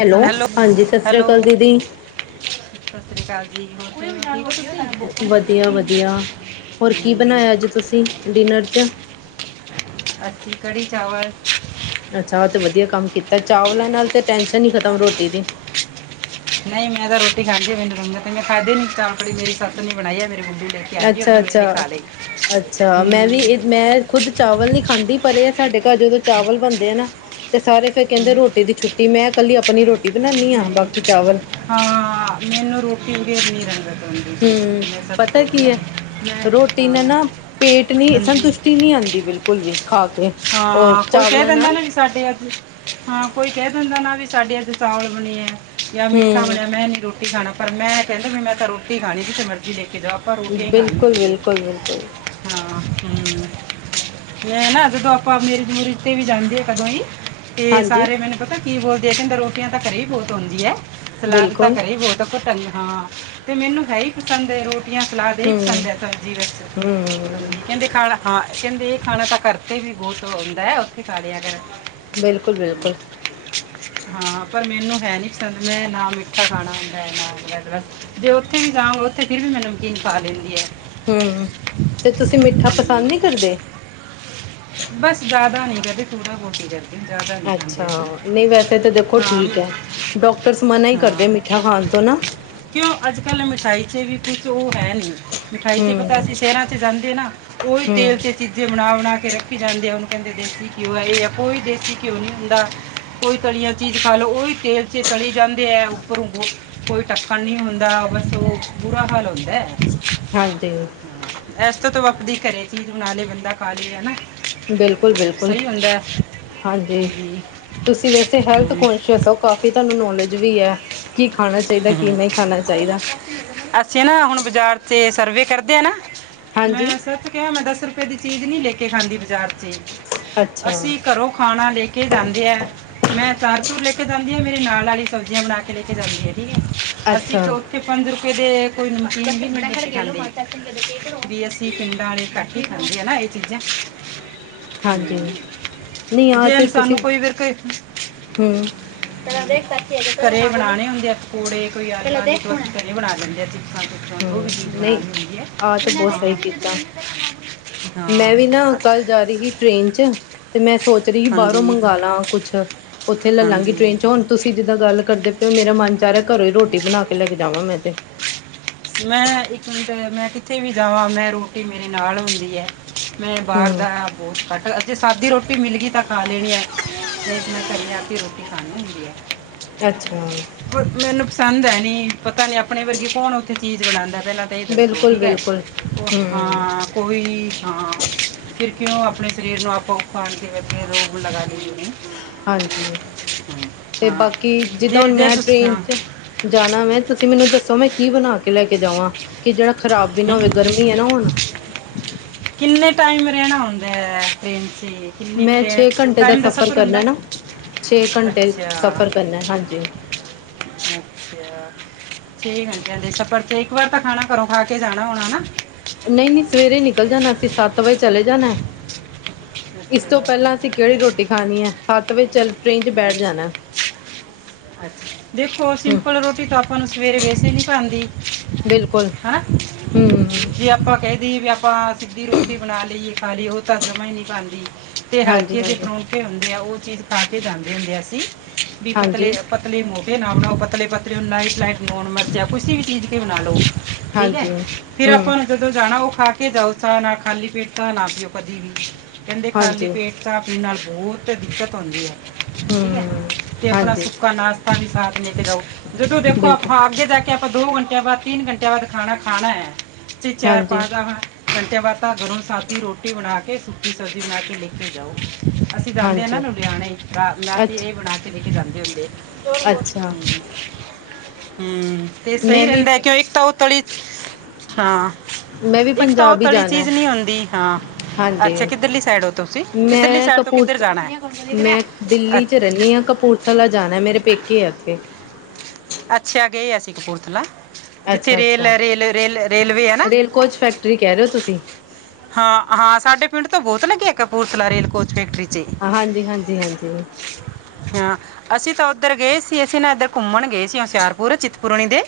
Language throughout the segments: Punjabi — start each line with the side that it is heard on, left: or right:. left: ਹੈਲੋ ਹਾਂਜੀ ਸਤਿ ਸ੍ਰੀ
right: ਹੈਲੋ
left: ਅਕਾਲ ਦੀਦੀ
right: ਸਤਿ ਸ੍ਰੀ ਅਕਾਲ ਜੀ ਹੋਰ ਕਿਵੇਂ ਹੋ ਠੀਕ ਹੋ ਤੁਸੀਂ
left: ਵਧੀਆ-ਵਧੀਆ ਹੋਰ ਕੀ
right: ਹਮ,
left: ਬਣਾਇਆ ਅੱਜ ਤੁਸੀਂ ਡਿਨਰ ਚ
right: ਅਸੀਂ ਕੜੀ ਚਾਵਲ
left: ਅੱਛਾ ਉਹ ਤੇ ਵਧੀਆ ਕੰਮ ਕੀਤਾ ਚਾਵਲਾਂ ਨਾਲ ਤੇ ਟੈਸ਼ਨ ਹੀ ਖਤਮ ਰੋਟੀ ਦੀ
right: ਨਹੀਂ ਮੈਂ ਤਾਂ ਰੋਟੀ ਖਾਗੀ ਮੈਨੂੰ ਰੰ ਤੇ ਮੈਂ ਖਾਧੇ ਨੀ ਚਾਵਲ ਕੜੀ ਮੇਰੀ ਸੱਸ ਨੇ ਬਣਾਈ ਹ ਮੇਰੀ ਮੰਮੀ ਲਈ ਕਿਹਾ ਜੀ ਉ
left: ਅੱਛਾ
right: ਦਵੇੇ
left: ਅੱਛਾ
right: ਨੇ ਖਾ ਲ
left: ਅੱਛਾ ਮੈਂ
right: ਹਮ
left: ਵੀ
right: [unintelligible]
left: ਇਹ ਮੈਂ ਖੁੱਦ ਚਾਵਲ ਨੀ ਖਾਂਦੀ ਪਰ ਇਹ ਆ ਸਾਡੇ ਘਰ ਜਦੋਂ ਚਾਵਲ ਬਣਦੇ ਆ ਨਾ ਤੇ ਸਾਰੇ ਫੇਿਰ ਕਹਿੰਦੇ
right: ਹਮ,
left: ਰੋਟੀ ਦੀ ਛੁੱਟੀ ਮੈਂ ਕੱਲੀ ਆਪਣੀ ਰੋਟੀ ਬਣਾਉਾਨਦੀ ਹਾਂ ਬਾਕੀ
right: ਨਹੀਂ
left: ਚਾਵਲ
right: ਹਾਂ ਮੈਨੂੰ ਰੋਟੀ ਬਗੈਰ ਨਹੀਂ ਰਹਿੰਦਾ
left: ਹਮ ਪਤਾ ਕੀ ਹੈ
right: ਮੈਂ
left: ਰੋਟੀ ਨਾਲ
right: ਹਾਂ
left: ਨਾ ਪੇਟ ਨ
right: ਹਾਂਜੀ
left: ਸੰਤੁਸ਼ਟੀ ਨਹੀਂੀ ਆਉਂਦੀ ਬਿਲਕੁਲ ਵੀ ਖਾ ਕੇ
right: ਹਾਂ ਕੋਈ ਕਹਿ
left: ਚਾਵਲਾਂ
right: ਦਿੰਦਾ
left: ਨਾਲ
right: ਨਾ ਵੀ ਸਾਡੇ ਅੱ ਹਾਂ ਕੋਈ ਕਹਿ ਦਿੰਦਾ ਨਾ ਵੀ ਸਾਡੇ ਅੱਜ ਚਾਵਲਬਣੇ ਹੈ ਜਾਂ ਮਿੱਠਾ
left: ਹਮ
right: ਬਣਿਆ ਮੈਂ ਨੀ ਲੇ ਰੋਟੀ ਖਾਣਾ ਪਰ ਮੈਂ ਕਹਿੰਦਾ ਵੀ ਮੈਂ ਤਾਂ ਰੋਟੀ ਖਾਣੀ ਜਿੱਥੇ ਮਰਜ਼ੀ ਲੇ ਕੇ ਜਾਓ ਆਪਾਂ ਰੋਟੀਆਂ ਹੀ
left: ਬਿਲਕੁਲ
right: ਖਣੀਆਂੁੰਦੀ
left: ਬਿਲਕੁਲ ਬਿਲਕੁਲ
right: ਹਾਂ ਹਮ ਮੈਂ ਜਦੋਂ ਆਪ ਭਾਵੇਂ ਦੂਰੱਤੇ ਵੀ ਜਾਂਦੇ ਆ ਕਦੋਂ ਹੀ ਤੇ
left: ਹਾਂਜੀ
right: ਸਾਰੇ ਮੈਨੂੰ ਪਤਾ ਕੀ ਬੋਲਦੇ ਕਹਿੰਦਾ ਰੋਟੀਆਂ ਤਾਂ ਘਰੇ ਹੀ ਬਹੁਤ ਆਉਦੀ ਹੈ ਸਲਾਦ ਤਾਂ
left: ਬਿਲਕੁਲ
right: ਘਰੇ ਹੀ ਬਹੁਤ ਘਟ ਹਾਂ ਤੇ ਮੈਨੂੰ ਹੈ ਹੀ ਪਸੰਦ ਹੈ ਰੋਟੀ ਸਲਾਦ ਇਹਹੀ
left: ਹੂੰ
right: ਪਸੰਦ ਹੈ ਸਬਜ਼ੀ
left: ਹੂੰ
right: ਵਿੱਚ ਕਹਿੰਦੇ ਖਾਲੈ ਹਾਂ ਕਹਿੰਦੇ ਇਹ ਖਾਣਾ ਤਾਂ ਘਰ ਤੇ ਵੀ ਬਹੁਤ ਆਉਂਦਾ ਹੈ ਉੱਥੇ ਖਾ ਲਿਆ ਕਰ ਹੰਮ
left: ਹਮ [inaudible]
right: ਹਾਂ ਪਰ ਮੈਨੂੰ ਹੈ ਨੀ ਪਸੰਦ ਮੈਂ ਨਾ ਮਿੱਠਾ ਖਾਣਾ ਹੁੰਦਾ ਹੈ ਨਾ ਜੇ ਉੱਥੇ ਵੀ ਜਾਵਾਂ ਉੱਥੇ ਫੇਿਰ ਵੀ ਮੈਨੂੰ ਨਮਕੀਨ ਖਾ ਲਈਦੀ
left: ਹੰਮ ਤੇ ਤੁਸੀਂ ਮਿੱਠਾ
right: ਹਮ,
left: ਪਸੰਦ ਨਹੀਂ ਕਰਦੇ
right: ਬਸ ਜ਼ਿਆਦਾ ਨੀ ਕਦੇ ਥੋੜਾ ਬਹੁਤ ਜਾ
left: ਅੱਛਾ ਨਹੀਂ ਵੈਸੇ ਤਾਂ ਦੇਖੋ ਠੀਕ
right: ਹਾਂ
left: ਹੈ ਡਾਕਟਰਸ ਮਨਾ ਹੀ ਕਰਦੇ
right: ਹਾਂ
left: ਮਿੱਠਾ ਖਾਂ ਤੋਂ ਨਾ
right: ਕਿਉਂ ਅੱਜ ਕੱਲ ਮਿਠਾਈ ਚ ਵੀ ਕੁਛ ਉਹ ਹੈ ਨੀ ਮਿਠਾਈ ਤੇ ਪਤਾ ਅ
left: ਹੂੰ
right: ਸੀ ਸ਼ਹਿਰਾਂ 'ਚ ਜਾਂਦੇ ਨਾ ਉਹਹੀ ਤੇਲ
left: ਹੂੰ
right: ' ਚੀਜ਼ੇ ਬਣਾ- ਬਣਾ ਫਿਰ ਜਾਂਦੇ ਆ ਉਹਨੂੰ ਕਹਿੰਦੇ ਦੇਸੀ ਘਿਓ ਇਹ ਆ ਕੋਈ ਦੇਸੀ ਘਿਓ ਨੀ ਹੁੰਦਾ ਕੋਈ ਤਲੀਆਂ ਚੀਜ਼ ਖਾ ਲੋਓ ਉਹੀ ਤੇਲ ਚ ਤਲੀ ਜਾਂਦੇ ਹੈ ਉੱਪਰੋਂ ਕੋਈ ਟੱਕਣ ਨਹੀਂ ਹੁੰਦਾ ਬਸ ਉਹ ਬੁਰਾ ਹਾਲ ਹੁੰਦਾ
left: ਹਾਂਜੀ
right: ਇਸ ਤੋ ਤਾਂ ਆਪਦੀ ਘਰੇ ਚੀਜ ਬਣਾ ਲਏ ਬੰਦਾ ਖਾ ਲਾਏ ਹਨਾ
left: ਬਿਲਕੁ- ਬਿਲਕੁਲ
right: ਸਹੀ ਹੁੰਦਾ
left: ਹਾਂਜੀ ਤੁਸੀਂ ਵੈਸੇ ਹੈਲਥ
right: ਹਾਂ।
left: ਕੋਨਸ਼ੀਅਸ ਓ ਕਾਫੀ ਤੁਹਾਨੂੰ ਨੌਲੇਜ ਵੀ ਐ ਕੀ ਖਾਣਾ ਚਾਹੀਦਾ ਕੀ ਨਹੀਂ ਖਾਣਾ ਚਾਹੀਦਾ
right: ਅਸੀਂ ਨਾ ਹੁਣ ਬਾਜ਼ਾਰ ਚ ਸਰਵੇ ਕਰਦੇ ਆ ਨਾ ਮੈਂ
left: ਹਾਂਜੀ
right: ਸਰ ਨੂੰ ਕਿਹਾ ਮੈਂ ਕਿਹਾ ਸਰ ਕਦੀ ਚੀਜ਼ ਨੀ ਲੈ ਕੇ ਖਾਂਦੀ ਬਾਜ਼ਾਰ ਚ ਈ,
left: ਅੱਛਾ
right: ਅਸੀਂ ਘਰੋਂ ਖਾਣਾ ਲੈ ਕੇ ਜਾਂਦੇ ਆ ਮੈਂ ਚਾਰ ਚੂਰ ਲੈ ਕੇ ਜਾਂਦੀ ਆ ਮੇਰੇ ਨਾਲੀ ਸਬਜ਼ੀਆਂ ਬਣਾ ਕੇ ਲੈ ਕੇ ਜਾਂਦੀ ਆ ਅਸੀਂ
left: ਅੱਛਾ
right: ਚੌਥ ਪੰਜ ਰੁਪਏ ਦੇ ਕੋਈ ਮਤਲਬ ਈ ਨੀ ਵੀ ਅਸੀਂ ਪਿੰਡਾਂ ਆਲੇ ਖ ਕੀ ਖਾਂਦੀ ਏ ਨਾ ਇਹ ਚੀਜ਼ਾਂ
left: [inaudible] ਹਾਂਜੀ ਨਹੀਂ ਆ
right: ਜੇ
left: ਤੇ
right: ਇਨਸਾਨੂੰ
left: ਤੁਸੀਂ
right: ਕੋਈ ਵੀਰ
left: ਹੂੰ
right: ਘਰੇ ਬਣਾਣੇ ਹੁੰਦੇ ਆ ਪਕੌੜੇ ਕੋਈ ਆਲੂਆਂ ਦੀ ਘਰੇ ਹੀ ਬਣਾ ਲੈਂਦੇ ਅਸੀਂ ਘਰ ਚ ਜੋ ਵੀ
left: ਹੂੰ
right: ਚੀਜ਼
left: ਨਹੀਂ
right: ਬਣਾਉਣੀ ਹੁੰਦੀ ਐ
left: ਆਹ ਤਾਂ ਬਹੁਤ ਸਹੀ ਕੀਤਾ
right: ਖਾਣ
left: ਮੈਂ ਵੀ ਨਾ ਕੱਲ ਜਾ ਰਹੀ ਸੀ ਟ੍ਰੇਨ ਚ ਤੇ ਮੈਂ ਸੋਚ ਰਹੀ ਸੀ ਬਾਹਰੋਂ
right: ਹਾਂਜੀ
left: ਮੰਗਾਲਾ ਕੁਛ ਉੱਥੇ ਲੈ ਲਾਂਗੀ ਟਰੇੇਨ ਚ
right: ਹਾਂਜੀ
left: ਹੁਣ ਤੁਸੀਂ ਜਿੱਦਾਂ ਗੱਲ ਕਰਦੇ ਪਏ ਓ ਮੇਰਾ ਮਨ ਚ ਆ ਰਿਹਾ ਘਰੋਂ ਈ ਰੋਟੀ ਬਣਾ ਕੇ ਲੈ ਕੇ ਜਾਵਾਂ ਮੈਂ ਤੇ
right: ਮੈਂ ਇੱਕ ਮੈਂ ਕਿੱਥੇ ਵੀ ਜਾਵਾਂ ਮੈਂ ਰੋਟੀ ਮੇਰੇ ਨਾਲ ਹੁੰਦੀ ਐ ਮੈਂ ਬਾਹਰ
left: ਹੂੰ
right: ਦਾ ਬਹੁਤ ਘੱਟ ਜੇ ਸਾਦੀ ਰੋਟੀ ਮਿਲ ਗਈ ਤਾਂ ਖਾ ਲੈਣੀ ਏ ਨਹੀਂ ਤਾਂ ਮੈਂ ਘਰੇ ਆ ਕਿ ਰੋਟੀ ਖਣੀ ਹੁੰਦੀ ਐ
left: ਅੱਛਾ
right: ਮੈਨੂੰ ਪਸੰਦ ਹੈ ਨੀ ਪਤਾ ਨੀ ਆਪਣੇ ਵਰਗੀ ਕੌਣ ਉੱਥੇ ਚੀਜ਼ ਬਣਾਉਦਾ ਪਹਿਲਾਂ ਸਹੀ ਦੱਸੋ
left: ਬਿਲਕੁਲ
right: ਠੀਕ ਏ
left: ਬਿਲਕੁਲ
right: ਉਹ
left: ਹੂੰ
right: ਹਾਂ ਕੋਈ ਹਾਂ ਫਿਰ ਕਿਉਂ ਆਪਣੇ ਸਰੀਰ ਨੂੰ ਆਪੋ ਖਾਣ ਤੇ ਰੋਗ ਲਗਾ ਲਈਏ
left: ਹਾਂਜੀ ਤੇ
right: ਹਾਂ
left: ਬਾਕੀ ਜਿੱਦਾਂ
right: ਜੇ
left: ਹੁਣ
right: ਜੇ
left: ਮੈਂ
right: ਤੁਸੀਂ
left: ਟ੍ਰੇਨ
right: ਹਾਂ
left: ਚ ਜਾਣਾ ਮੈਂ ਤੁਸੀਂ ਮੈਨੂੰ ਦੱਸੋ ਮੈਂ ਕੀ ਬਣਾ ਕੇ ਲੈ ਕੇ ਜਾਵਾਂ ਕਿ ਜਿਹੜਾ ਖਰਾਬ ਵੀ ਨਾ
right: ਹੂੰ।
left: ਹੋਵੇ ਗਰਮੀ ਏ ਨਾ ਹੁਣ
right: ਕਿੰਨੇ ਟਾਈਮ ਰਹਿਣਾ ਹੂੰਦਾ ਟ੍ਰੇਨ ਚ ਜੀ
left: ਮੈਂ ਛੇ ਘੰਟੇ ਦਾ ਸਫ਼ਰ ਕਰਨਾ ਨਾ ਛੇ ਘੰਟੇ ਸਫ਼ਰ ਕਰਨਾ ਹਾਂਜੀ
right: ਅੱਛਾ ਅੱਛਾ ਛੇ ਘੰਟਿਆਂ ਦੇ ਸਫ਼ਰ ਤੇ ਇੱਕ ਵਾਰ ਤਾਂ ਖਾਣਾ ਘਰੋਂ ਖਾ ਕੇ ਜਾਣਾ ਹੋਣਾ ਨਾ
left: ਨਹੀਂ ਨਹੀਂ ਸਵੇਰੇ ਨਿਕਲ ਜਾਣਾ ਅਸੀਂ ਸੱਤ ਵਜੇ ਚਲੇ ਜਾਣਾ ਇਸ ਤੋਂ
right: ਅੱਛਾ
left: ਪਹਿਲਾਂ ਅਸੀਂ ਕਿਹੜੀ ਰੋਟੀ ਖਾਣੀ ਹੈ ਸੱਤ ਵਜੇ ਚੱਲ ਟ੍ਰੇਨ ਚ ਬੈਠ
right: ਅੱਛਾ
left: ਜਾਣਾ
right: ਅੱਛਾ ਦੇਖੋ
left: ਹਮ
right: ਸਿੰਪਲ ਰੋਟੀ ਤ ਆਪਾਂ ਨੂੰ ਸਵੇਰੇ ਵੈਸੇ ਨੀ ਪਾਂਦੀ
left: ਬਿਲਕੁਲ
right: ਹਨਾ
left: ਹਮ
right: ਜੇ ਆਪਾਂ ਕਹਿ ਵੀ ਆਪਾਂ ਸਿੱਧੀ ਰੋਟੀ ਬਣਾ ਲਈਏ ਖਾ ਲਈਏ ਉਹ ਤਾਂ ਜਮਾਂ ਈ ਨੀ ਬਣਦੀ ਤੇ
left: ਹਾਂਜੀ
right: ਹਲਕੇ ਜੇ
left: ਹਾਂਜੀ
right: ਪਰੋਂਠੇ ਇਕਠੇ ਹੁੰਦੇ ਆ ਉਹ ਚੀਜ਼ ਖਾ ਕੇ ਜਾਂਦੇ ਹੁੰਦੇ ਆ ਅਸੀਂ ਵੀ
left: ਹਾਂਜੀ
right: ਪਤਲੇ ਪਤਲੇ ਮੋਟੇ‌ ਨਾ ਬਣਾਓ ‌ਪਤਲੇ ਪਤਲੇ ਲਾਈਟ ਲਾਈਟ ਲੂਣ ਮਿਰਚਾਂ ਕਿਸ ਵੀ ਚੀਜ਼ ਕੇ ਬਣਾ ਲਓ ਠੀਕ ਹੈ
left: ਹਾਂਜੀ
right: ਫਿਰ
left: ਹਮ
right: ਆਪਾਂ ਨੂੰ ਜਦੋਂ ਜਾਣਾ ਉਹ ਖਾ ਕੇ ਜਾਓ ਤਾਂ ਚਾਹ ਨਾਲ ਖਾਲੀ ਪੇਟ ਚਾਹ ਨਾ ਪੀਓ ਕਦੇ ਵੀ ਕਹਿੰਦੇ ਖਾਲੀ
left: ਹਾਂਜੀ
right: ਪੇਟ ਚਾਹ ਪੀਣ ਨਾਲ ਬਹੁਤ ਦਿੱਕਤ ਆਉਂਦੀ ਏ ਠੀਕ ਹੈ
left: ਹਮ
right: ਤੇ ਆਪਣਾ
left: ਹਾਂਜੀ
right: ਸੁੱਕਾ ਨਾਸ਼ਤਾ ਵੀ ਸਾਥ ਲੈਕੇ ਜਾਓ ਜਦੋਂ ਦੇਖੋ
left: ਬਿਲਕੁਲ
right: ਆਪਾਂ ਅੱਗੇ ਜਾਕੇ ਜੇ ਆਪਾਂ ਦੋ ਘੰਟਿਆਂ ਬਾਅਦ ਤਿੰਨ ਘੰਟਿਆਂ ਬਾਅਦ ਖਾਣਾ ਖਾਣਾ ਹੈ ਤੇ ਚਾਰ
left: ਹਾਂਜੀ
right: ਪਾ ਦਾ ਘੰਟੇ ਬਾਅਦ ਤਾਂ ਗਰਮ ਸਾਦੀ ਰੋਟੀ ਬਣਾ ਕੇ ਸੁਕੀ ਸਬਜ਼ੀ ਬਣਾ ਕੇ ਲੈ ਕੇ ਜਾਓ। ਅਸੀਂ ਜਾਂਦੇ ਆ ਨਾ
left: ਹਾਂਜੀ
right: ਲੁਧਿਆਣੇ ਤਾਂ ਮਾਸੀ
left: ਅੱਛ
right: ਇਹ ਬਣਾ ਕੇ ਲੈ ਕੇ ਜਾਂਦੇ ਹੁੰਦੇ।
left: ਅੱਛਾ
right: ਹੂੰ ਹੂੰ ਤੇ ਸਹੀ
left: ਮੈਂ ਵੀ
right: ਰਹਿੰਦਾ ਕਿਉਂ ਇੱਕ ਤਾਂ ਓ ਤਲੀ, ਹਾਂ
left: ਮੈਂ ਵੀ
right: ਇੱਕ ਤਾਂ ਓ
left: ਪੰਜਾਬ ਹੀ
right: ਤਲੀ
left: ਜਾਣਾ
right: ਚੀਜ਼ ਨੀ ਆਦੀ ਹਾਂ।
left: ਹਾਂਜੀ
right: ਅੱਛਾ ਕਿੱਧਰਲੀ ਸਾਈਡ ਹੋ ਤੁਸੀਂ ਕਿੱਧਰਲੀ
left: ਮੈਂ
right: ਸਾਈਡ ਤੋਂ
left: ਕਪੂਰ
right: ਕਿੱਧਰ ਜਾਣਾ?
left: ਮੈਂ ਦਿੱਲੀ 'ਚ
right: ਅੱਛ-
left: ਰਹਿੰਦੀ ਹਾਂ ਕਪੂਰਥਲਾ ਜਾਣਾ ਮੇਰੇ ਪੇਕੇ ਆ ਉੱਥੇ
right: ਅੱਛਾ ਗਏ ਅਸੀਂ ਕਪੂਰਥਲਾ। ਜਿੱਥੇ
left: ਅੱਛਾ
right: ਰੇਲ
left: ਅੱਛਾ
right: ਐ ਰੇਲ ਰੇਲ, ਰੇਲਵੇ ਐ ਨਾ?
left: ਰੇਲ ਕੋਚ ਫੈਕਟਰੀ ਕਹਿ ਰਹੇ ਹੋ ਤੁਸੀਂ
right: ਹਾਂ ਹਾਂ ਸਾਡੇ ਪਿੰਡ ਤੋਂ ਬਹੁਤ ਲੱਗੇ ਕਪੂਰਥਲਾ ਰੇਲ ਕੋਚ ਫੈਕਟਰੀ 'ਚ।
left: ਹਾ ਹਾਂਜੀ, ਹਾਂਜੀ ਹਾਂਜੀ ਹ
right: ਹਾਂ ਅਸੀਂ ਤਾਂ ਉੱਧਰ ਗਏ ਸੀ ਅਸੀਂ ਨਾ ਇੱਧਰ ਘੁੰਮਣ ਗਏ ਸੀ ਹੁਸ਼ਿਆਰਪੁਰ ਚਿੱਤਪੁਰਨੀ ਦੇ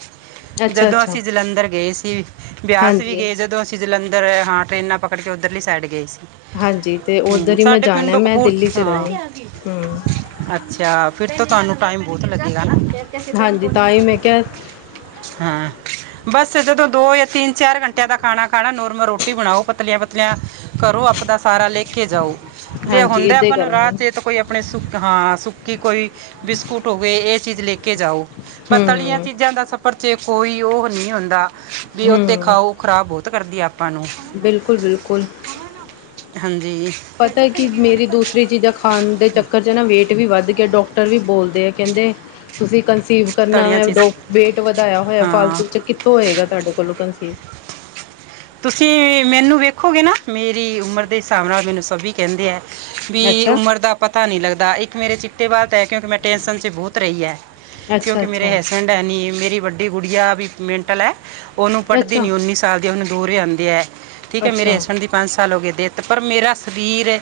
left: ਅੱਛਾ
right: ਜਦੋਂ
left: ਅੱਛਾ
right: ਅਸੀਂ ਜਲੰਧਰ ਗਏ ਸੀ ਬਿਆਸ ਵੀ
left: ਹਾਂਜੀ
right: ਗਏ ਜਦੋਂ ਅਸੀਂ ਅਸੀਂ ਜਲੰਧਰ ਹਾਂ ਟਰੇਨਾਂ ਪਕੜ ਕੇ ਉੱਧਰਲੀ ਸਾਈਡ ਗਏ ਸੀ।
left: ਹਾਂਜੀ ਤੇ
right: ਹੂੰ
left: ਉੱਧਰ ਹੀ ਮੈਂ
right: ਸਾਡੇ
left: ਜਾਣਾ
right: ਪਿੰਡੋਂ
left: ਮੈਂ ਦਿੱਲੀ ਚ
right: ਕਪੂਰਥੱਲਾ
left: ਰਹਿੰਦੀ ਹਮ
right: ਅੱਛਾ ਫਿਰ ਤੋਂ ਤੁਹਾਨੂੰ ਟਾਈਮ ਬਹੁਤ ਲੱਗੇਗਾ ਨਾ?
left: ਹਾਂਜੀ ਤਾਂ ਹੀ ਮੈਂ ਕਿਹਾ?
right: ਹੂੰ ਬਸ ਜਦੋਂ ਦੋ ਜਾਂ ਤਿੰਨ ਚਾਰ ਘੰਟਿਆਂ ਦਾ ਖਾਣਾ ਖਾਣਾ ਨੋਰਮਲ ਰੋਟੀ ਬਣਾਓ ਪਤਲੀਆਂ-ਪਤਲੀਆਂ। ਘਰੋ ਆਪਣਾ ਸਾਰਾ ਲੇਕੇ ਜਾਓ, ਜੇ
left: ਹਾਂਜੀ
right: ਹੁੰਦਾ
left: ਏਦਾਂ ਹੀ
right: ਆਪਾਂ ਨੂੰ ਰਾਹ
left: ਕਰਾਂਗੇ
right: ਚੇਤ ਕੋਈ ਆਪਣੇ ਸੁੱਕ ਹਾਂ ਸੁੱਕੀ ਕੋਈ ਬਿਸਕੁਟ ਹੋਵੇ ਇਹ ਚੀਜ਼ ਲੈ ਕੇ ਜਾਓ, ਪਤਲੀਆਂ
left: ਹਮ
right: ਚੀਜ਼ਾਂ ਦਾ ਸਫ਼ਰ ਚ ਕੋਈ ਉਹ ਨਹੀਂ ਹੁੰਦਾ, ਵੀ ਉੱਥੇ
left: ਹਮ
right: ਖਾਓ ਖ਼ਰਾਬ ਬੋਤ ਕਰਦੀ ਆਪਾਂ ਨੂੰ।
left: ਬਿਲਕੁਲ ਬਿਲਕੁਲ।
right: ਹਾਂਜੀ।
left: ਪਤੈ ਕੀ ਮੇਰੀ ਦੂਸਰੀ ਚੀਜ਼ਾਂ ਖ ਖਾਣ ਦੇ ਚੱਕਰ 'ਚ ਨਾ ਵੇਟ ਵੀ ਵੱਧ ਗਿਆ ਡੋਕਟਰ ਵੀ ਬੋਲਦੇ ਆ ਕਹਿੰਦੇ, ਤੁਸੀਂ ਕੰ ਕਨਸੀਵ ਕਰਨਾ
right: ਤਲੀਆਂ
left: ਵ,
right: ਚੀਜ਼
left: ਵੇਟ ਵਧਾਇਆ ਹੋਇਆ
right: ਹਾਂ
left: ਫਾਲਤੂ ਚ ਕਿੱਥੋਂ ਹੋਏਗਾ ਤੁਹਾਡੇ ਕੋਲੋਂ ਕਨਸੀਵ।
right: ਤੁਸੀਂ ਮੈਨੂੰ ਵੇਖੋਗੇ ਨਾ ਮੇਰੀ ਉਮਰ ਦੇ ਹਿਸਾਬ ਨਾਲ ਮੈਨੂੰ ਸਭੀ ਕਹਿੰਦੇ ਐ ਵੀ
left: ਅੱਛਾ
right: ਉਮਰ ਦਾ ਪਤਾ ਨਹੀਂ ਲੱਗਦਾ ਇੱਕ ਮੇਰੇ ਚ ਤੇ ਬਾਅਤ ਕ ਕਿਉਂਕਿ ਮੈਂ ਟੈਂਨਸ਼ਨ 'ਚ ਬਹੁਤ ਰਹੀ ਐ
left: ਅੱਛਾ
right: ਕਿਉਂਕਿ ਮੇਰੇੇ
left: ਅੱਛਾ
right: ਹੈਸ ਬੈਂਡ ਹੈ ਨੀ ਮੇਰੀ ਵੱਡੀ ਗੁੜੀਆ ਵੀ ਮੈਟਲ ਐ। ਉਹਨੂੰ ਪੜ੍ਹਦੀ
left: ਅੱਛਾ
right: ਨੀ ਉੱਨੀ ਸਾਲ ਦੀ ਉਹਨੂੰ ਡੋਰੇ ਆਂਦੇ ਐ, ਠੀਕ ਹੈ ਮੇਰੇ
left: ਅੱਛਾ
right: ਹਸਬੈਂਡ ਦੀ ਪੰਜ ਸਾਲ ਹੋ ਗਏ ਡੈਥ, ਪਰ ਮੇਰਾ ਸਰੀਰ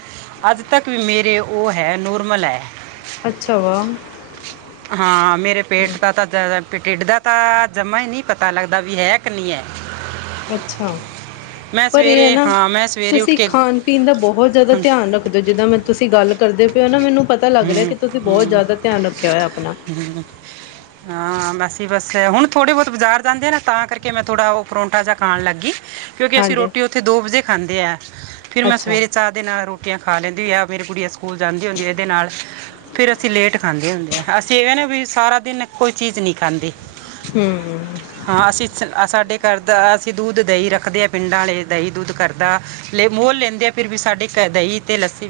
right: ਅੱਜ ਤੱਕ ਵੀ ਮੇਰੇ ਉਹ ਹੈ ਨੋਰਮਲ ਐ।
left: ਅੱਛਾ ਵਾ।
right: ਹਾਂ ਮੇਰੇ ਪੇਟ ਦਾ ਤਾਂ ਜਿਆਦਾ ਢਿੱਡ ਦਾ ਤਾਂ ਜਮਾਂ ਈ ਨੀ ਪਤਾ ਲੱਗਦਾ ਵੀ ਹੈ ਕਿ ਨੀ ਐ।
left: ਅੱਛਾ
right: ਮੈਂ
left: ਪਰ ਇਹ ਹੈ
right: ਸਵੇਰੇ
left: ਨਾ,
right: ਹਾਂ ਮੈਂ ਸਵੇਰੇ ਉੱਠ
left: ਤੁਸੀਂ
right: ਕੇ ਹਮ,
left: ਖਾਣ ਪੀਣ ਦਾ ਬਹੁਤ ਜ਼ਿਆਦਾ ਧਿਆਨ ਰੱਖਦੇ ਹੋ ਜਿੱਦਾਂ ਮੈਂ ਤੁਸੀਂ ਗੱਲ ਕਰਦੇ ਪਏ ਹੋ ਨਾ ਮੈਨੂੰ ਪਤਾ ਲੱਗ ਰਿਹਾ
right: ਹੂੰ
left: ਕਿ ਤੁਸੀਂ ਬਹੁਤ
right: ਹੂੰ
left: ਜ਼ਿਆਦਾ ਧਿਆਨ ਰੱਖਿਆ ਹੋਇਆ ਆਪਣਾ। [inaudible]
right: ਹਾਂ ਬਸ ਹੀ ਬਸ, ਹੁਣ ਥੋੜ੍ਹੇ ਬੋਤ ਬਾਜ਼ਾਰ ਜਾਂਦੇ ਆ ਨਾ ਤਾਂ ਕਰਕੇ ਮੈਂ ਥੋੜ੍ਹਾ ਉਹ ਪਰੋਠਾ ਜਾ ਖਾਣ ਲੱਗੀ। ਕਿਉਂਕਿ ਅਸੀਂ
left: ਹਾਂਜੀ
right: ਰੋਟੀ ਉੱਥੇ ਦੋ ਵਜੇ ਖਾਂਦੇ ਐ, ਫਿਰ ਮੈਂ
left: ਅੱਛਾ
right: ਸਵੇਰੇ ਚਾਹ ਦੇ ਨਾਲ ਰੋਟੀ ਰੋਟੀਆਂ ਖਾ ਲੈਂਦੀ ਆਪਣੀ, ਮੇਰੀ ਗੁੜੀਆ ਸਕੂਲ ਜਾਂਦੀ ਹੁੰਦੀ ਏ ਫੇਰ ਅਸੀਂ ਲੇਟ ਖਾਂਦੇ ਹੁੰਦੇ ਆ ਅਸੀਂ ਇਹ ਵੇਂ ਨਾ ਵੀ ਸਾਰਾ ਦਿਨ ਕੋਈ ਚੀਜ਼ ਨੀ ਖਾਂਦੇ।
left: ਹੂੰ
right: ਹਾਂ ਅਸੀਂ ਸ- ਸਾਡੇ ਘਰ ਦਾ ਅਸੀਂ ਦੁੱਧ ਦਹੀਂ ਰੱਖਦੇ ਹਾਂ ਪਿੰਡਾਂ ਵਾਲੇ ਦਹੀਂ ਦੁੱਧ ਘਰ ਦਾ ਲੇ ਮੋਲ ਲੈਂਦੇ ਆ ਫਿਰ ਵੀ ਸਾਡੇ ਘਰ ਦਹੀਂ ਤੇ ਲੱਸੀ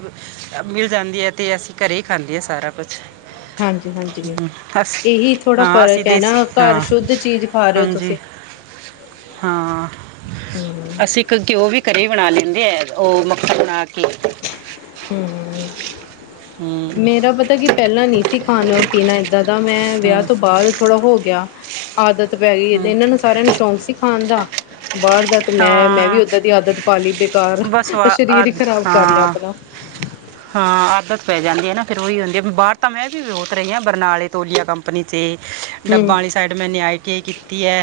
right: ਮਿਲ ਜਾਂਦੀ ਹੈ। ਤੇ ਅਸੀਂ ਘਰੇ ਖਾਂਦੇ ਆ ਸਾਰਾ ਕੁਛ।
left: ਹਾਂਜੀ-ਹਾਂਜੀ, ਇਹੀ ਥੋੜਾ
right: ਹਾਂ ਅਸੀਂ
left: ਫ਼ਰਕ ਹੈ
right: ਦੇਸੀ
left: ਨਾ ਘਰ
right: ਹਾਂ
left: ਸ਼ੁੱਧ ਚੀਜ ਖਾ ਰੇ ਓ
right: ਹਾਂਜੀ
left: ਤੁਸੀਂ। [inaudible]
right: ਹਾਂ। ਅਸੀਂ ਘ-ਘਿਓ ਵੀ ਘਰੇ ਬਣਾ ਲੈਂਦੇ ਐ, ਓ ਮੱਖਣ ਬਣਾ ਕੇ।
left: ਹੰ-ਹੰ-ਹੰ।
right: ਹੰ।
left: ਮੇਰਾ ਪਤਾ ਕੀ ਪਹਿਲਾਂ ਨੀ ਸੀ ਖਾਣਾ ਪੀਣਾ ਏਦਾਂ ਦਾ ਮੈਂ ਵਿਆਹ
right: ਹੂੰ
left: ਤੋਂ ਬਾਅਦ ਥੋੜ੍ਹਾ ਹੋ ਗਿਆ ਆਦਤ ਪੈ ਗਈ ਏ, ਤੇ
right: ਹੂੰ
left: ਇਹਨਾਂ ਨੂੰ ਸਾਰਿਆਂ ਨੂੰ ਸ਼ੌਂਕ ਸੀ ਖਾਣ ਦਾ। ਬਾਹਰ ਦਾ ਤੇ ਮੈਂ-ਮੈਂ ਵੀ
right: ਹਾਂ
left: ਓਦਾਂ ਦੀ ਆਦਤ ਪਾ ਲਈ ਬੇਕਾਰ,
right: ਬਸ ਵਾ
left: ਸਰੀਰ ਈ
right: ਆਦ
left: ਖ਼ਰਾਬ ਕਰ ਲਿਆ
right: ਹਾਂ
left: ਆਪਣਾ।
right: ਹਾਂ ਆਦਤ ਪੈ ਜਾਂਦੀ ਐ ਨਾ, ਫ਼ਿਰ ਓਹੀ ਹੁੰਦੀ ਆ ਬਾਹਰ ਤਾਂ ਮੈਂ ਵੀ ਬਹੁਤ ਰਹੀ ਹਾਂ ਬਰਨਾਲੇ ਤੋਲੀਆਂ ਕੰਮ ਨੀਚੇ ਡੱਬਾਂ
left: ਹੂੰ
right: ਵਾਲੀ ਸਾਈਡ ਮੈਂ ਨਿਆਏ ਕੇ ਕੀਤੀ ਏ,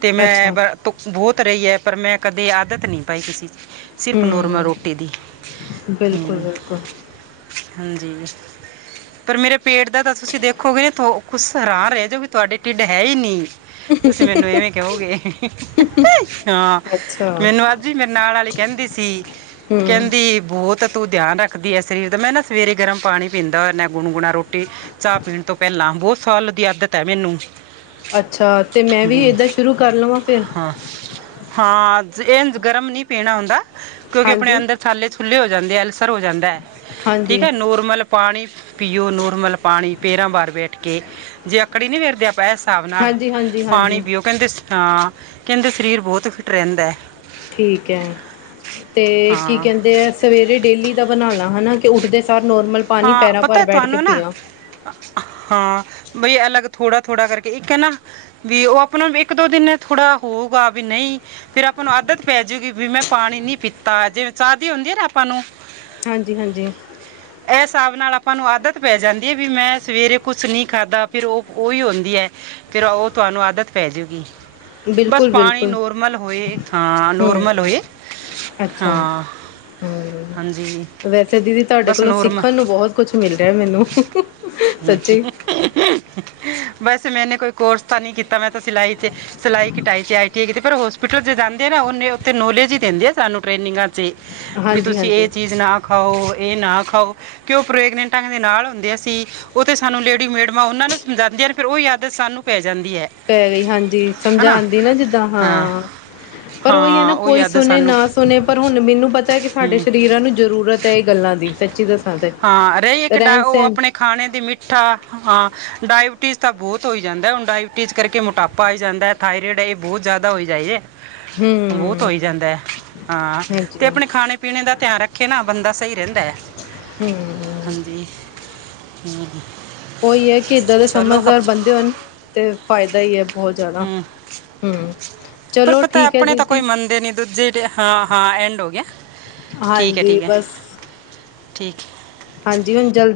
right: ਤੇ ਮੈਂ
left: ਅੱਛਾ
right: ਭੁਖ ਬਹੁਤ ਰਹੀ ਹੈ, ਪਰ ਮੈਂ ਕਦੇ ਆਦਤ ਨਹੀਂ ਪਾਈ ਕਿਸੇ ਸਿਰਫ਼ ਨੋਰਮਲ
left: ਹੂੰ
right: ਰੋਟੀ ਦੀ, ਹੰ।
left: [inaudible]
right: ਹਾਂਜੀ। ਪਰ ਮੇਰੇ ਪੇਟ ਦਾ ਤਾਂ ਤੁਸੀਂ ਦੇਖੋਗੇ ਤੋ ਕੁਝ ਸਰਾਹ ਰਹਿ ਜੇਵੀ ਤੁਹਾਡੇ ਢਿੱਡ ਹੈ ਹੀ ਨੀ। ਤੁਸੀਂ ਮੈਨੂੰ ਇਵੇਂ ਕਹੋਗੇ, [unintelligible] ਹਾਂ
left: ਅੱਛਾ
right: ਮੈਨੂੰ ਅ ਮੇਰੇ ਨਾਲ ਆਲੀ ਕਹਿੰਦੀ ਸੀ,
left: ਹੂੰ
right: ਕਹਿੰਦੀ ਬਹੁਤ ਤੂੰ ਧਿਆਨ ਰੱਖਦੀ ਇ ਸਰੀਰ ਤੇ ਮੈਂ ਨਾ ਸਵੇਰੇ ਗਰਮ ਪਾਣੀ ਪੀਂਦਾ, ਨੇ ਗੁਨਗੁਣਾ ਰੋਟੀ ਚਾਹ ਪੀਣ ਤੋਂ ਪਹਿਲਾਂ ਬਹੁਤ ਸਾਲ ਦੀ ਆਦਤ ਹੈ ਮੈਨੂੰ।
left: ਅੱਛਾ ਤੇ ਮੈਂ ਵੀ
right: ਹੂੰ
left: ਇਏਦਾਂ ਸ਼ੁਰੂ ਕਰ ਲਵਾਂ ਫਿਰ
right: ਹਾਂ ਹਾਂ ਜਿ ਇਂਜ ਗਰਮ ਨਹੀਂ ਪੀਣਾ ਹੁੰਦਾ ਕਿਉਂਕਿ ਆਪਣੇ
left: ਹਾਂਜੀ
right: ਅੰਦਰ ਛਾਲੇ ਛੁੱਲੇ ਹੋ ਜਾਂਦੇ ਆ ਅਲਸਰ ਹੋ ਜਾਂਦਾ ਏ ਠੀਕ
left: ਹਾਂਜੀ
right: ਹੈ ਨੋਰਮਲ ਪਾਣੀ ਪੀਓ, ਨੋਰਮਲ ਪਾਣੀ ਪੇਰਾਂ ਬਾਹਾਰ ਬੈਠ ਕੇ ਜੇ ਅਕੜੀ ਨੀ ਫਿਰਦੇ ਆ ਬੈਸ ਹਿਸਾਬ ਨਾਲ,
left: ਹਾਂਜੀ ਹਾਂਜੀ
right: ਪਾਣੀ
left: ਹਾਂਜੀ
right: ਪੀਓ ਕਹਿੰਦੇ ਅ ਕਹਿੰਦੇ ਸਰੀਰ ਬਹੁਤ ਫਿੱਟ ਰਹਿੰਦਾ ਹੈ।
left: ਠੀਕੇ ਤੇ ਕੀ
right: ਹਾਂ
left: ਕਹਿੰਦੇ ਆ ਸਵੇਰੇ ਡੇਲੀ ਦਾ ਬਨਾਣਾ ਹੈ ਨਾ ਕਿ ਉੱਠਦੇ ਸਾਰ ਨੋਰਮਲ ਪਾਣੀ
right: ਹਾਂ,
left: ਪੈਰਾਂ ਭਰ
right: ਪਤਾ
left: ਬੈਠ ਕੇ
right: ਤੁਹਾਨੂੰ ਨਾ
left: ਪੀਆ
right: ਹਾਂ, ਬਈ ਅਲੱਗ ਥੋੜਾ-ਥੋੜਾ ਕਰਕੇ ਇੱਕ ਹੈ ਨਾ ਵੀ ਉਹ ਆਪਣਾ ਇੱਕ ਦੋ ਦਿਨ ਥੋੜਾ ਹੋਊਗਾ ਵੀ ਨਹੀਂ ਫੇਰ ਆਪਾਂ ਨੂੰ ਆਦਤ ਪੈਜੂਗੀ ਵੀ ਮੈਂ ਪਾਣੀ ਨੀ ਪੀਤਾ ਜਿਵੇਂ ਚਾਹ ਦੀ ਹੁੰਦੀ ਹੈ ਨਾ ਆਪਾਂ ਨੂੰ।
left: ਹਾਂਜੀ-ਹਾਂਜੀ।
right: ਇਸ ਹਿਸਾਬ ਨਾਲ ਆਪਾਂ ਨੂੰ ਆਦਤ ਪੈ ਜਾਂਦੀ ਏ ਵੀ ਮੈਂ ਸਵੇਰੇ ਕੁਛ ਨੀ ਖਾਧਾ ਫਿਰ ਉਹ-ਉਹੀ ਹੁੰਦੀ ਹੈ ਫਿਰ ਉਹ ਤੁਹਾਨੂੰ ਆਦਤ ਪੈਜੂਗੀ ਬਸ
left: ਬਿਲਕੁਲ
right: ਪਾਣੀ
left: ਬਿਲਕੁਲ
right: ਨੋਰਮਲ ਹੋਏ, ਹਾਂ
left: ਹੂੰ
right: ਨੋਰਮਲ ਹੋਏ
left: ਅੱਛਾ
right: ਹਾਂ,
left: ਹੂੰ
right: ਹਾਂਜੀ।
left: ਵੈਸੇ ਦੀਦੀ ਤੁਹਾਡੇ
right: ਬਸ
left: ਕੋਲੋਂ
right: ਨੋਰਮਲ
left: ਸਿੱਖਣ ਨੂੰ ਬਹੁਤ ਕੁਛ ਮਿਲ ਰਿਹਾ ਮੈਨੂੰ, ਸੱਚੀ
right: ਵੈਸ ਮੈਨੇ ਕੋਈ ਕੋਰਸ ਤਾਂ ਨਹੀਂ ਕੀ ਤਾਂ ਮੈਂ ਤਾਂ ਸਿਲਾਈ ਚ ਸਲਾਈ ਕੀਟਾਈ ਚ ਆਯਟੀਆਯ ਕੀਤਾ ਭਰੋ ਹੋਸਪਿਟਲ ਜਾਂਦੇ ਨਾ ਉਹਨੇ ਉੱਥੇ ਨੌਲੇਜ ਹੀ ਦਿੰਦੇ ਆ ਸਾਨੂੰ ਟ੍ਰੇਨਿੰਗਾਂ ਚੀ ਵੀ
left: ਹਾਂਜੀ
right: ਤੁਸੀਂ
left: ਹਾਂਜੀ
right: ਇਹ ਚੀਜ਼ ਨਾ ਖਾਓ, ਇਹ ਨਾ ਖਾਓ ਕਿ ਉਹ ਪ੍ਰੇਗਨੈਂਟਾਂ ਦੇ ਨਾਲ ਹੁੰਦੇਸੀਂ ਉਹ ਤੇੇ ਸਾਨੂੰ ਰੇਡੀ ਮੇਡਮਾਂ ਉਹਨਾ ਨੂੰ ਸਮਝਾਉਂਦੀਆਂ ਫਿਰ ਉਹ ਆਦਤ ਸਾਨੂੰ ਪੈ ਜਾਂਦੀ ਹੈ।
left: ਪੈ ਗਈ ਹਾਂਜੀ
right: ਹਨਾ
left: ਸਮਝਾਨ ਦੀ ਨਾ ਜਿੱਦਾਂ ਹਾਂ ਪਰ ਓਈ ਐ ਨਾ
right: ਹਾਂ ਉਹ
left: ਕੋਈ
right: ਯਾਦ ਹੈ
left: ਸੁਨੇ
right: ਸਾਨੂੰ
left: ਨਾ ਸੁਨੇ ਪਰ ਹੁਨ ਮੈਨੂੰ ਪਤਾ ਐ ਕੇ ਸਾਡੇ
right: ਹੂੰ
left: ਸਰੀਰਾਂ ਨੂੰ ਜ਼ਰੂਰਤ ਤਾਂ ਏ ਗੱਲਾਂ ਦੀ ਸੱਚੀ ਦੱਸ
right: ਹਾਂ ਰਈ ਇੱਕ ਡਾ ਓ ਆਪਨੇ ਖਾਨੇ ਦੀ ਮਿੱਠਾ ਹਾਂ ਡਾਇਬਟੀਜ਼ ਤਾਂ ਬੋਤ ਹੋਈ ਜਾਂਦਾ ਹੁਨ ਡਾਇਬਟੀਜ਼ ਕਰਕੇ ਮੋਟਾਪਾ ਆਈ ਜਾਂਦੈ। ਥਾਈਰੇਡ ਏਹ ਬਹੁ ਜ਼ਾਦਾ ਹੋਈ ਜਾਈਏ। ਬੋਤ
left: ਹੂੰ
right: ਹੋਈ ਜਾਂਦਾ ਐ ਹਾਂ
left: ਹਾਂਜੀ
right: ਤੇ ਆਪਨੇ ਖਾਨੇ ਪੀਨੇ ਦਾ ਧਿਆਨ ਰੱਖੇ ਨਾ ਬੰਦਾ ਸਈ ਰੈਂਦਾ।
left: ਹੂੰ।
right: ਹਾਂਜੀ, ਹੂੰ।
left: ਓਈ ਐ ਕੇ ਇੱਦਾਂ ਦੇ ਸਮਝਦਾਰ ਬੰਦੇ ਹੋਨ ਤੇ ਫਾਇਦਾ ਈ ਐ ਬਹੁ ਜ਼ਾਦਾ
right: ਹੂੰ
left: ਹੂੰ।
right: ਪਰ
left: ਚਲੋ
right: ਪਤਾ
left: ਠੀਕ ਹੈ
right: ਆਪਨੇ ਤਾਂ ਕੋਈ
left: ਦੀਦੀ
right: ਮੰਨਦੇ ਨੀ ਦੂਜੇ ਦੇ ਹਾਂ-ਹਾਂ ਐਂਡ ਹੋ ਗੇਆ।
left: ਹਾਂਜੀ ਬਸ
right: ਠੀਕ
left: ਹਾਂਜੀ ਹੁਨ ਜਲ